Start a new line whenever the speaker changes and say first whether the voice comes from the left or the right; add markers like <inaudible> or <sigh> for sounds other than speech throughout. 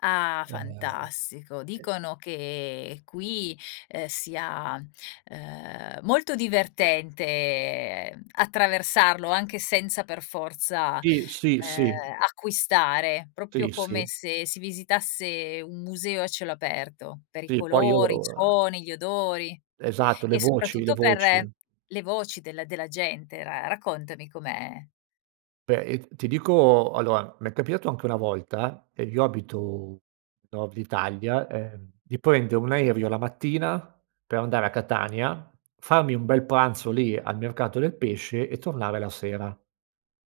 left: Ah, fantastico,
right: <unintelligible>
left: dicono che qui, ehm, sia, ehm, molto divertente attraversarlo anche senza per forza,
right: Tì, sì,
left: ehm,
right: sì.
left: acquistare, proprio
right: Sì,
left: come
right: sì.
left: se si visitasse un museo a cielo aperto per i
right: Sì, poi io,
left: colori, i
right: ehm
left: suoni, gli odori
right: Esatto, le
left: e
right: voci, le
left: soprattutto per
right: voci.
left: le voci della della gente. Ra raccontami com'è?
right: Beh, io ti dico allora, mi è capitato anche una volta, ed io abito nord Italia, ehm, di prendere un aereo la mattina per andare a Catania, farmi un bel pranzo lì al mercato del pesce e tornare la sera.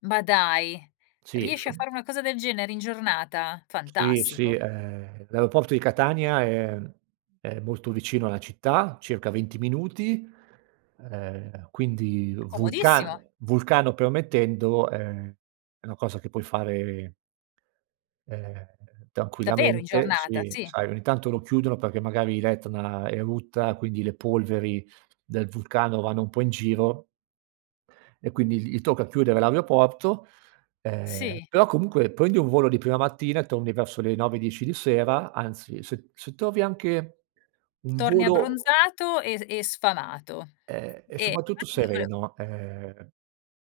left: Ma dai,
right: Sì,
left: riesci a
right: inso
left: fare una cosa del genere in giornata?
right: Sì, sì,
left: Fantastico.
right: ehm, l'aeroporto di Catania è mhmm, è molto vicino alla città, circa 20 minuti, ehm, quindi
left: Comodissimo.
right: vulcano vulcano permettendo è è una cosa che puoi fare ehm,
left: Davvero in
right: tranquillamente
left: giornata,
right: si
left: sì?
right: sai ogni tanto lo chiudono perché magari l'Etna erutta, quindi le polveri del vulcano vanno un po' in giro e quindi gli tocca chiudere l'aeroporto. Ehm,
left: Sì.
right: però comunque prendi un volo di prima mattina e torni verso le 9, 10 di sera, anzi se se trovi anche un
left: Torni
right: volo
left: abbronzato e s e sfamato.
right: Ehm e
left: E
right: soprattutto
left: infatti io vole
right: sereno, ehm,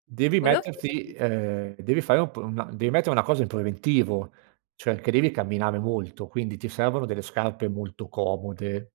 right: devi
left: volevo
right: metterti
left: chiederti
right: ehm, devi fare un pr una devi mettere una cosa in preventivo, cioè che devi camminare molto quindi ti servono delle scarpe molto comode.